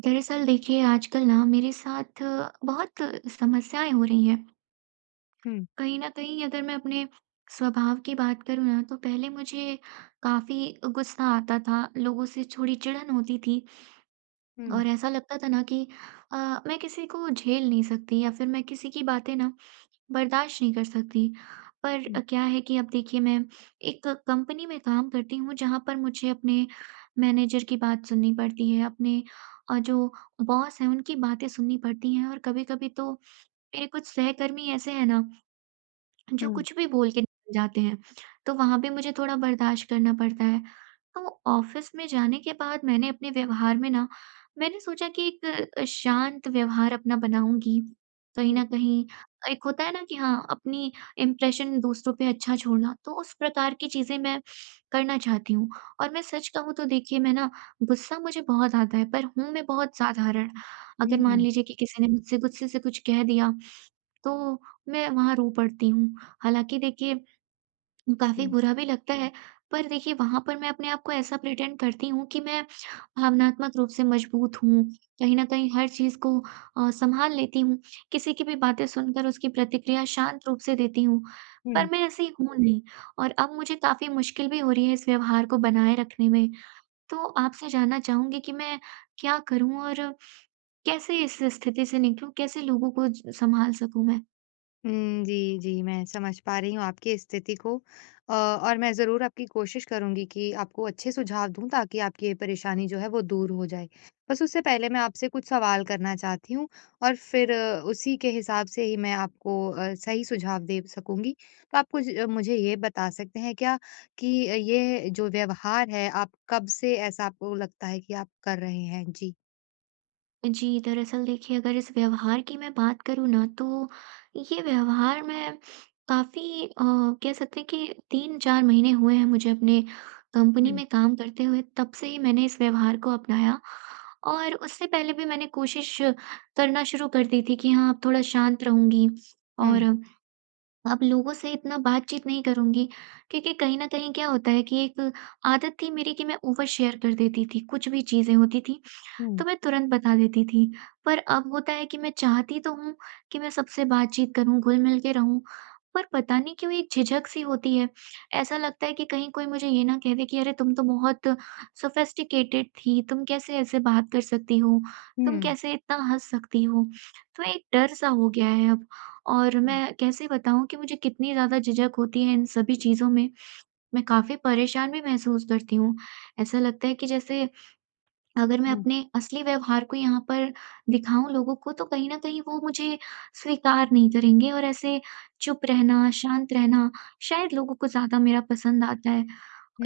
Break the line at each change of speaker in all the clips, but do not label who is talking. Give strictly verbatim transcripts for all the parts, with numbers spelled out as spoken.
दरअसल देखिए आजकल ना मेरे साथ बहुत समस्याएं हो रही हैं।
हुँ,
कहीं न कहीं अगर मैं अपने स्वभाव की बात करूँ ना तो पहले मुझे काफ़ी गुस्सा आता था, लोगों से थोड़ी चिढ़न होती थी
हुँ,
और ऐसा लगता था ना कि अ, मैं किसी को झेल नहीं सकती या फिर मैं किसी की बातें ना बर्दाश्त नहीं कर सकती। पर अ,
हुँ,
क्या है कि अब देखिए मैं एक कंपनी में काम करती हूँ जहाँ पर मुझे अपने मैनेजर की बात सुननी पड़ती है, अपने अ, जो बॉस हैं उनकी बातें सुननी पड़ती हैं और कभी-कभी तो मेरे कुछ सहकर्मी ऐसे हैं ना जो
हुँ।
कुछ भी बोल के निकल जाते हैं, तो वहाँ पे मुझे थोड़ा बर्दाश्त करना पड़ता है। तो ऑफ़िस में जाने के बाद मैंने अपने व्यवहार में ना मैंने सोचा कि एक शांत व्यवहार अपना बनाऊँगी। कहीं
ठीक।
न कहीं एक होता है ना कि हाँ, अपनी इम्प्रेशन दूसरों पे अच्छा छोड़ना, तो उस प्रकार की चीज़ें मैं करना चाहती हूँ। और मैं सच कहूँ तो देखिए मैं ना गुस्सा मुझे बहुत आता है, पर हूँ मैं बहुत साधारण।
हुँ,
अगर मान
हुँ,
लीजिए कि किसी ने मुझसे गुस्से से कुछ कह दिया तो मैं वहाँ रो पड़ती हूँ। हालाँकि देखिए काफ़ी
हुँ,
बुरा भी लगता है, पर देखिए वहाँ पर मैं अपने आप को ऐसा प्रिटेंड करती हूँ कि मैं भावनात्मक रूप से मजबूत हूँ। कहीं न कहीं हर चीज़ को अ, सँभाल लेती हूँ, किसी की भी बातें सुनकर उसकी प्रतिक्रिया शांत रूप से देती हूँ, पर
हुँ।
मैं ऐसी हूँ नहीं और अब मुझे काफ़ी मुश्किल भी हो रही है इस व्यवहार को बनाए रखने में। तो आपसे जानना चाहूँगी कि मैं क्या करूँ और कैसे इस स्थिति से निकलूँ? कैसे लोगों को ज सँभाल सकूँ मैं?
हुँ, जी, जी, मैं समझ पा रही हूँ आपकी स्थिति को। अ, और मैं ज़रूर आपकी कोशिश करूँगी कि आपको अच्छे सुझाव दूँ ताकि आपकी ये परेशानी जो है वो दूर हो जाए। बस उससे पहले मैं आपसे कुछ सवाल करना चाहती हूँ और फिर अ, उसी के हिसाब से ही मैं आपको अ, सही सुझाव दे सकूँगी। तो आप कुछ अ, मुझे ये बता सकते हैं क्या कि अ, ये जो व्यवहार है आप कब से ऐसा आपको लगता है कि आप कर रहे हैं? जी।
जी, दरअसल देखिए अगर इस व्यवहार की मैं बात करूँ ना तो ये व्यवहार मैं काफ़ी अ, कह सकते हैं कि तीन चार महीने हुए हैं मुझे अपने कंपनी
हुँ,
में काम करते हुए, तब से ही मैंने इस व्यवहार को अपनाया। और उससे पहले भी मैंने कोशिश करना शुरू कर दी थी कि हाँ, अब थोड़ा शांत रहूँगी
हुँ,
और अब लोगों से इतना बातचीत नहीं करूँगी। क्योंकि कहीं न कहीं क्या होता है कि एक आदत थी मेरी कि मैं ओवर शेयर कर देती थी, कुछ भी चीज़ें होती थी
हुँ।
तो मैं तुरंत बता देती थी। पर अब होता है कि मैं चाहती तो हूँ कि मैं सबसे बातचीत करूँ, घुल-मिल के रहूँ, पर पता नहीं क्यों एक झिझक-सी होती है। ऐसा लगता है कि कहीं कोई मुझे ये ना कह दे कि, "अरे! तुम तो बहुत सोफ़िस्टिकेटेड थी, तुम कैसे ऐसे बात कर सकती हो? तुम
हुँ।
कैसे इतना हँस सकती हो?" तो एक डर-सा हो गया है अब और
हुँ,
मैं कैसे बताऊँ कि मुझे कितनी ज़्यादा झिझक होती है इन सभी चीज़ों में। मैं काफ़ी परेशान भी महसूस करती हूँ। ऐसा लगता है कि जैसे अगर मैं
हुँ,
अपने असली व्यवहार को यहाँ पर दिखाऊँ लोगों को तो कहीं न कहीं वो मुझे स्वीकार नहीं करेंगे और ऐसे चुप रहना, शांत रहना शायद लोगों को ज़्यादा मेरा पसंद आता है।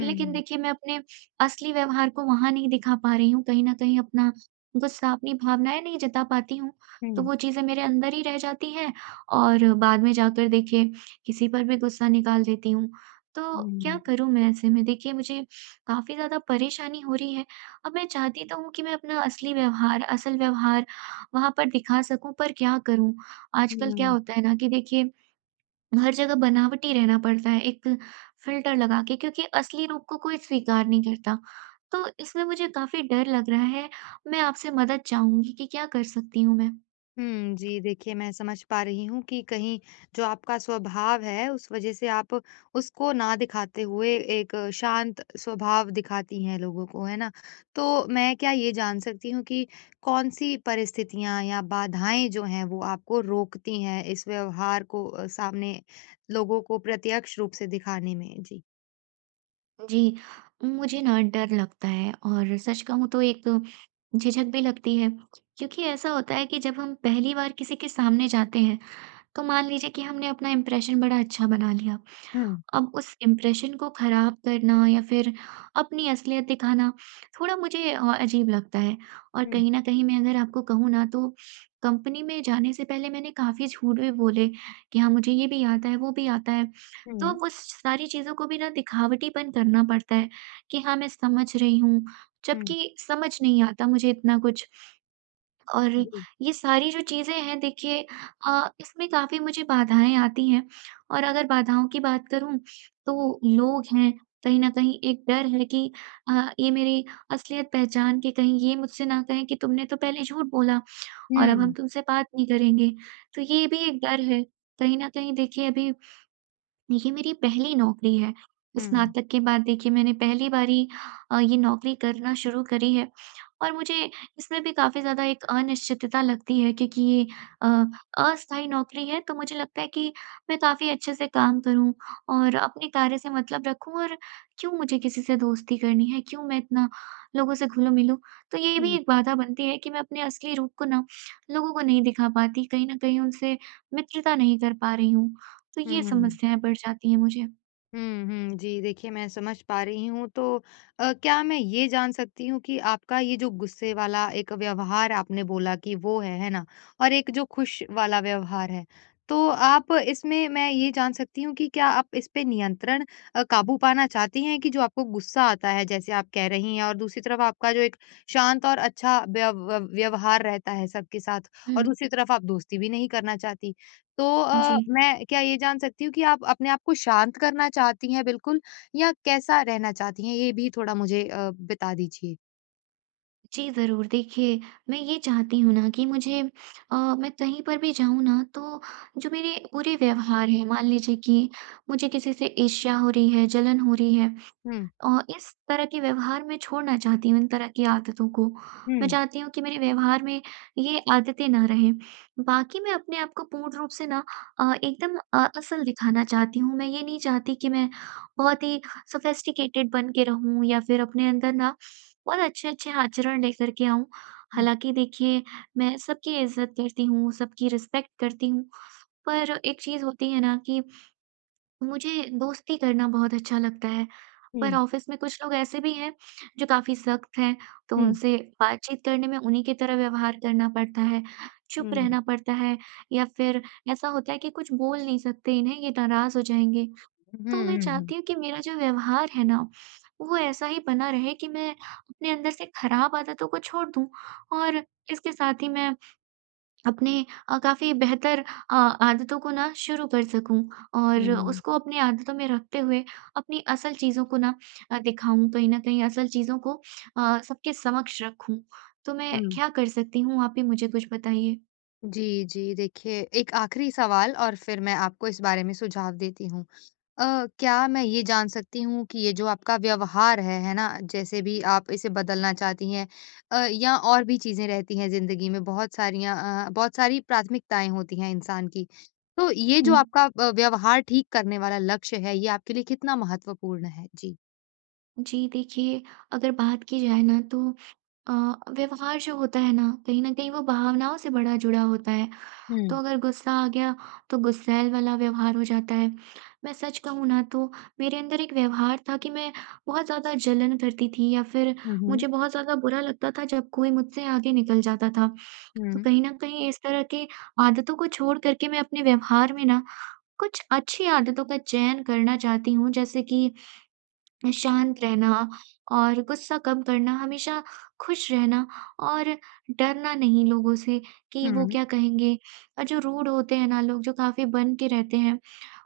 लेकिन देखिए मैं अपने असली व्यवहार को वहाँ नहीं दिखा पा रही हूँ, कहीं न कहीं अपना गुस्सा, अपनी भावनाएँ नहीं जता पाती हूँ,
हुँ,
तो वो चीज़ें मेरे अंदर ही रह जाती हैं और बाद में जाकर देखिए किसी पर भी गुस्सा निकाल देती हूँ। तो क्या
हुँ,
करूँ मैं ऐसे में? देखिए मुझे काफ़ी ज़्यादा परेशानी हो रही है। अब मैं चाहती तो हूँ कि मैं अपना असली व्यवहार, असल व्यवहार वहाँ पर दिखा सकूँ, पर क्या करूँ? आजकल क्या
हुँ।
होता है ना कि देखिए हर जगह बनावटी रहना पड़ता है, एक फ़िल्टर लगा के, क्योंकि असली रूप को कोई स्वीकार नहीं करता। तो इसमें मुझे काफ़ी डर लग रहा है, मैं आपसे मदद चाहूँगी कि क्या कर सकती हूँ मैं?
हुँ, जी, देखिए मैं समझ पा रही हूँ कि कहीं जो आपका स्वभाव है, उस वजह से आप उसको ना दिखाते हुए एक शांत स्वभाव दिखाती हैं लोगों को, है ना? तो मैं क्या ये जान सकती हूँ कि कौन-सी परिस्थितियाँ या बाधाएँ जो हैं, वो आपको रोकती हैं इस व्यवहार को अ, सामने लोगों को प्रत्यक्ष रूप से दिखाने में? जी।
जी, मुझे ना डर लगता है और सच कहूँ तो एक झिझक भी लगती है, क्योंकि ऐसा होता है कि जब हम पहली बार किसी के सामने जाते हैं, तो मान लीजिए कि हमने अपना इम्प्रेशन बड़ा अच्छा बना लिया।
हुँ,
अब उस इम्प्रेशन को ख़राब करना या फिर अपनी असलियत दिखाना थोड़ा मुझे अ, अजीब लगता है और
हुँ,
कहीं न कहीं मैं अगर आपको कहूँ ना तो कंपनी में जाने से पहले मैंने काफ़ी झूठ भी बोले कि हाँ, मुझे ये भी आता है, वो भी आता है। तो
हुँ,
वो सारी चीज़ों को भी ना दिखावटीपन करना पड़ता है कि हाँ, मैं समझ रही हूँ,
हुँ,
जबकि समझ नहीं आता मुझे इतना कुछ। और
जी।
ये सारी जो चीज़ें हैं देखिए अ, इसमें काफ़ी मुझे बाधाएँ आती हैं और अगर बाधाओं की बात करूँ तो लोग हैं, कहीं न कहीं एक डर है कि अ, ये मेरी असलियत पहचान के कहीं ये मुझसे ना कहें कि तुमने तो पहले झूठ बोला और अब
हुँ,
हम तुमसे बात नहीं करेंगे। तो ये भी एक डर है। कहीं न कहीं देखिए अभी देखिए मेरी पहली नौकरी है।
हुँ,
स्नातक के बाद देखिए मैंने पहली बारी अ, ये नौकरी करना शुरू करी है और मुझे इसमें भी काफ़ी ज़्यादा एक अनिश्चितता लगती है, क्योंकि ये अ, अस्थायी नौकरी है, तो मुझे लगता है कि मैं काफ़ी अच्छे से काम करूँ और अपने कार्य से मतलब रखूँ और क्यों मुझे किसी से दोस्ती करनी है, क्यों मैं इतना लोगों से घुलूँ-मिलूँ। तो ये भी
हुँ।
एक बाधा बनती है कि मैं अपने असली रूप को ना लोगों को नहीं दिखा पाती, कहीं न कहीं उनसे मित्रता नहीं कर पा रही हूँ। तो ये
हुँ।
समस्याएँ पड़ जाती हैं मुझे।
हुँ, हुँ। जी, देखिए मैं समझ पा रही हूँ। तो अ, क्या मैं ये जान सकती हूँ कि आपका ये जो गुस्से वाला एक व्यवहार आपने बोला कि वो है, है ना? और एक जो खुश वाला व्यवहार है, तो आप इसमें मैं ये जान सकती हूँ कि क्या आप इस पे नियंत्रण, अ, काबू पाना चाहती हैं कि जो आपको गुस्सा आता है जैसे आप कह रही हैं, और दूसरी तरफ आपका जो एक शांत और अच्छा व्यव व्यवहार रहता है सबके साथ,
हुँ।
और दूसरी तरफ आप दोस्ती भी नहीं करना चाहती। तो अ,
जी।
मैं क्या ये जान सकती हूँ कि आप अपने आप को शांत करना चाहती हैं बिल्कुल, या कैसा रहना चाहती हैं? ये भी थोड़ा मुझे अ, बता दीजिए।
जी, ज़रूर। देखिए, मैं ये चाहती हूँ ना कि मुझे अ, मैं कहीं पर भी जाऊँ ना तो जो मेरे बुरे व्यवहार हैं, मान लीजिए कि मुझे किसी से ईर्ष्या हो रही है, जलन हो रही है,
हुँ,
अ, इस तरह के व्यवहार मैं छोड़ना चाहती हूँ, इन तरह की आदतों को। मैं
हुँ,
चाहती हूँ कि मेरे व्यवहार में ये आदतें ना रहें। बाकी मैं अपने आप को पूर्ण रूप से ना अ, एकदम अ, असल दिखाना चाहती हूँ। मैं ये नहीं चाहती कि मैं बहुत ही सोफिस्टिकेटेड बन के रहूँ या फिर अपने अंदर ना बहुत अच्छे-अच्छे आचरण लेकर के आऊँ।
हुँ,
हालाँकि देखिए, मैं सबकी इज़्ज़त करती हूँ, सबकी रिस्पेक्ट करती हूँ, पर एक चीज़ होती है ना कि मुझे दोस्ती करना बहुत अच्छा लगता है, पर
हुँ,
ऑफ़िस में कुछ लोग ऐसे भी हैं जो काफ़ी सख्त हैं, तो
हुँ,
उनसे बातचीत करने में उन्हीं की तरह व्यवहार करना पड़ता है, चुप
हुँ।
रहना पड़ता है या फिर ऐसा होता है कि कुछ बोल नहीं सकते इन्हें, ये नाराज़ हो जाएँगे। तो
हुँ,
मैं
हुँ, हुँ,
चाहती हूँ कि मेरा जो व्यवहार है ना, वो ऐसा ही बना रहे कि मैं अपने अंदर से खराब आदतों को छोड़ दूँ और इसके साथ ही मैं अपने अ, काफ़ी बेहतर अ, आदतों को ना शुरू कर सकूँ और
हुँ,
उसको अपनी आदतों में रखते हुए अपनी असल चीज़ों को ना अ, दिखाऊँ, कहीं न कहीं असल चीज़ों को अ, सबके समक्ष रखूँ। तो मैं
हुँ।
क्या कर सकती हूँ? आप ही मुझे कुछ बताइए।
जी, जी। देखिए, एक आखिरी सवाल और फिर मैं आपको इस बारे में सुझाव देती हूँ। अ, क्या मैं ये जान सकती हूँ कि ये जो आपका व्यवहार है, है ना? जैसे भी आप इसे बदलना चाहती हैं, अ, या और भी चीज़ें रहती हैं ज़िंदगी में बहुत सारियाँ, अ, बहुत सारी प्राथमिकताएँ होती हैं इंसान की। तो ये जो
हुँ।
आपका अ, व्यवहार ठीक करने वाला लक्ष्य है, ये आपके लिए कितना महत्वपूर्ण है? जी।
जी, देखिए अगर बात की जाए ना तो अ, व्यवहार जो होता है ना, कहीं न कहीं वो भावनाओं से बड़ा जुड़ा होता है। तो
हुँ।
अगर गुस्सा आ गया तो गुस्सैल वाला व्यवहार हो जाता है। मैं सच कहूँ ना तो मेरे अंदर एक व्यवहार था कि मैं बहुत ज़्यादा जलन करती थी या फिर
हुँ, हुँ।
मुझे बहुत ज़्यादा बुरा लगता था जब कोई मुझसे आगे निकल जाता था। तो
हुँ।
कहीं न कहीं इस तरह की आदतों को छोड़ कर के मैं अपने व्यवहार में ना कुछ अच्छी आदतों का चयन करना चाहती हूँ, जैसे कि शांत रहना और गुस्सा कम करना, हमेशा खुश रहना और डरना नहीं लोगों से कि वो
हुँ,
क्या कहेंगे। और जो रूड होते हैं ना लोग, जो काफ़ी बन के रहते हैं,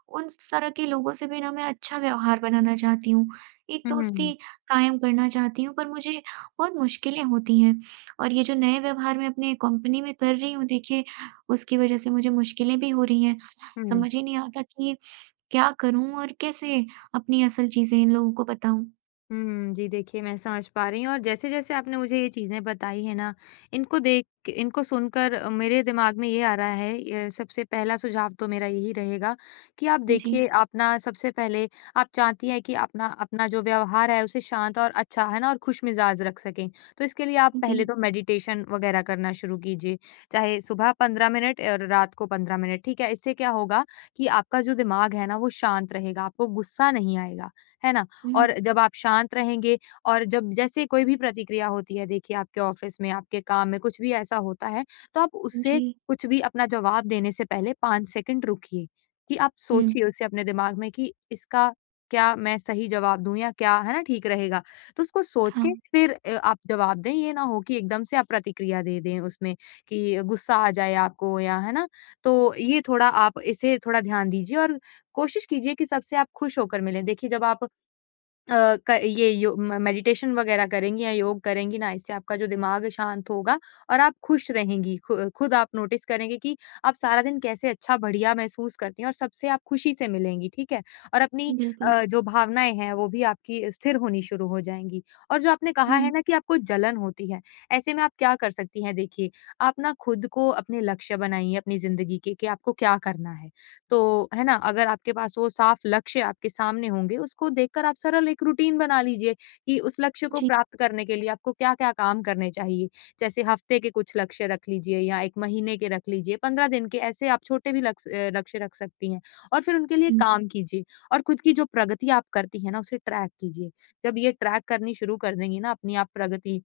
उन तरह के लोगों से भी ना मैं अच्छा व्यवहार बनाना चाहती हूँ। एक
हुँ,
दोस्ती कायम करना चाहती हूँ, पर मुझे बहुत मुश्किलें होती हैं और ये जो नए व्यवहार मैं अपने कंपनी में कर रही हूँ, देखिए, उसकी वजह से मुझे मुश्किलें भी हो रही हैं।
हुँ।
समझ ही नहीं आता कि क्या करूँ और कैसे अपनी असल चीज़ें इन लोगों को बताऊँ?
हुँ, जी, देखिए मैं समझ पा रही हूँ। और जैसे-जैसे आपने मुझे ये चीज़ें बताई हैं ना, इनको देख के इनको सुनकर अ, मेरे दिमाग में ये आ रहा है, ये सबसे पहला सुझाव तो मेरा यही रहेगा कि आप
जी, जी।
देखिए आप ना सबसे पहले आप चाहती हैं कि अपना अपना जो व्यवहार है उसे शांत और अच्छा, है ना? और खुशमिज़ाज रख सकें। तो इसके लिए आप पहले तो मेडिटेशन वग़ैरह करना शुरू कीजिए, चाहे सुबह पंद्रह मिनट और रात को पंद्रह मिनट, ठीक है? इससे क्या होगा कि आपका जो दिमाग है ना, वो शांत रहेगा, आपको गुस्सा नहीं आएगा, है ना? और जब आप शांत रहेंगे और जब जैसे कोई भी प्रतिक्रिया होती है, देखिए आपके ऑफिस में, आपके काम में कुछ भी ऐसा होता है, तो आप
हुँ,
उससे
जी।
कुछ भी अपना जवाब देने से पहले पाँच सेकंड रुकिए, कि आप
हुँ,
सोचिए उसे अपने दिमाग में कि इसका क्या मैं सही जवाब दूँ या क्या, है ना, ठीक रहेगा? तो उसको सोच
हाँ,
के फिर अ, आप जवाब दें, ये ना हो कि एकदम से आप प्रतिक्रिया दे दें उसमें, कि गुस्सा आ जाए आपको, या है ना? तो ये थोड़ा आप इसे थोड़ा ध्यान दीजिए और कोशिश कीजिए कि सबसे आप खुश होकर मिलें। देखिए जब आप अ, क ये यो म मेडिटेशन वगैरह करेंगी या योग करेंगी ना, इससे आपका जो दिमाग है शांत होगा और आप खुश रहेंगी। खु खुद आप नोटिस करेंगे कि आप सारा दिन कैसे अच्छा बढ़िया महसूस करती हैं और सबसे आप खुशी से मिलेंगी, ठीक है? और अपनी
बिल्कुल।
अ, जो भावनाएँ हैं वो भी आपकी स्थिर होनी शुरू हो जाएँगी। और जो आपने कहा है
हुँ,
ना कि आपको जलन होती है, ऐसे में आप क्या कर सकती हैं देखिए, आप ना खुद को अपने लक्ष्य बनाइए अपनी ज़िंदगी के कि आपको क्या करना है। तो, है ना? अगर आपके पास वो साफ लक्ष्य आपके सामने होंगे, उसको देखकर आप सरल एक रूटीन बना लीजिए कि उस लक्ष्य को
जी,
प्राप्त करने के लिए आपको क्या-क्या काम करने चाहिए। जैसे हफ्ते के कुछ लक्ष्य रख लीजिए या एक महीने के रख लीजिए, पंद्रह दिन के, ऐसे आप छोटे भी लक्ष्य अ, लक्ष्य रख सकती हैं और फिर उनके लिए
हुँ,
काम कीजिए और खुद की जो प्रगति आप करती हैं ना, उसे ट्रैक कीजिए। जब ये ट्रैक करनी शुरू कर देंगी ना अपनी आप प्रगति,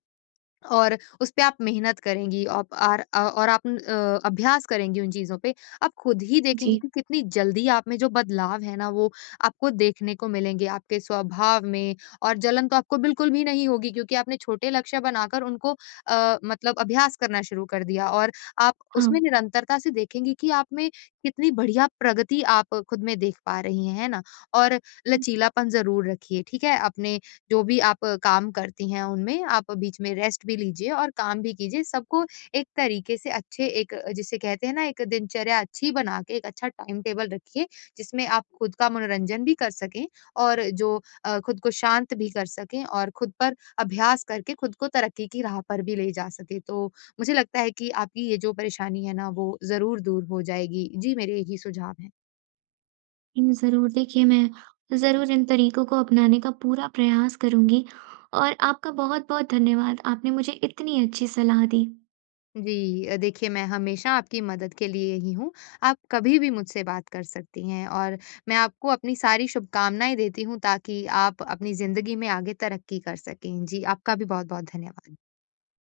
और उसपे आप मेहनत करेंगी, आप आर अ, और आप अ, अभ्यास करेंगी उन चीज़ों पे। आप खुद ही देखेंगी
जी,
कि कितनी जल्दी आप में जो बदलाव है ना, वो आपको देखने को मिलेंगे आपके स्वभाव में, और जलन तो आपको बिल्कुल भी नहीं होगी क्योंकि आपने छोटे लक्ष्य बनाकर उनको अ, मतलब अभ्यास करना शुरू कर दिया, और आप
हाँ।
उसमें निरंतरता से देखेंगी कि आप में कितनी बढ़िया प्रगति आप खुद में देख पा रही हैं, है ना? और
हुँ,
लचीलापन ज़रूर रखिए, ठीक है? अपने जो भी आप अ, काम करती हैं उनमें आप बीच में रेस्ट भी लीजिए और काम भी कीजिए। सबको एक तरीके से अच्छे एक अ, जिसे कहते हैं ना, एक दिनचर्या अच्छी बना के एक अच्छा टाइम टेबल रखिए, जिसमें आप खुद का मनोरंजन भी कर सकें और जो अ, खुद को शांत भी कर सकें और खुद पर अभ्यास करके खुद को तरक्की की राह पर भी ले जा सकें। तो मुझे लगता है कि आपकी ये जो परेशानी है ना, वो ज़रूर दूर हो जाएगी। जी, मेरे यही सुझाव हैं।
हुँ, ज़रूर देखिए मैं ज़रूर इन तरीकों को अपनाने का पूरा प्रयास करूँगी और आपका बहुत-बहुत धन्यवाद। आपने मुझे इतनी अच्छी सलाह दी।
जी, अ, देखिए मैं हमेशा आपकी मदद के लिए ही हूँ। आप कभी भी मुझसे बात कर सकती हैं और मैं आपको अपनी सारी शुभकामनाएँ देती हूँ ताकि आप अपनी ज़िंदगी में आगे तरक्की कर सकें। जी, आपका भी बहुत-बहुत धन्यवाद।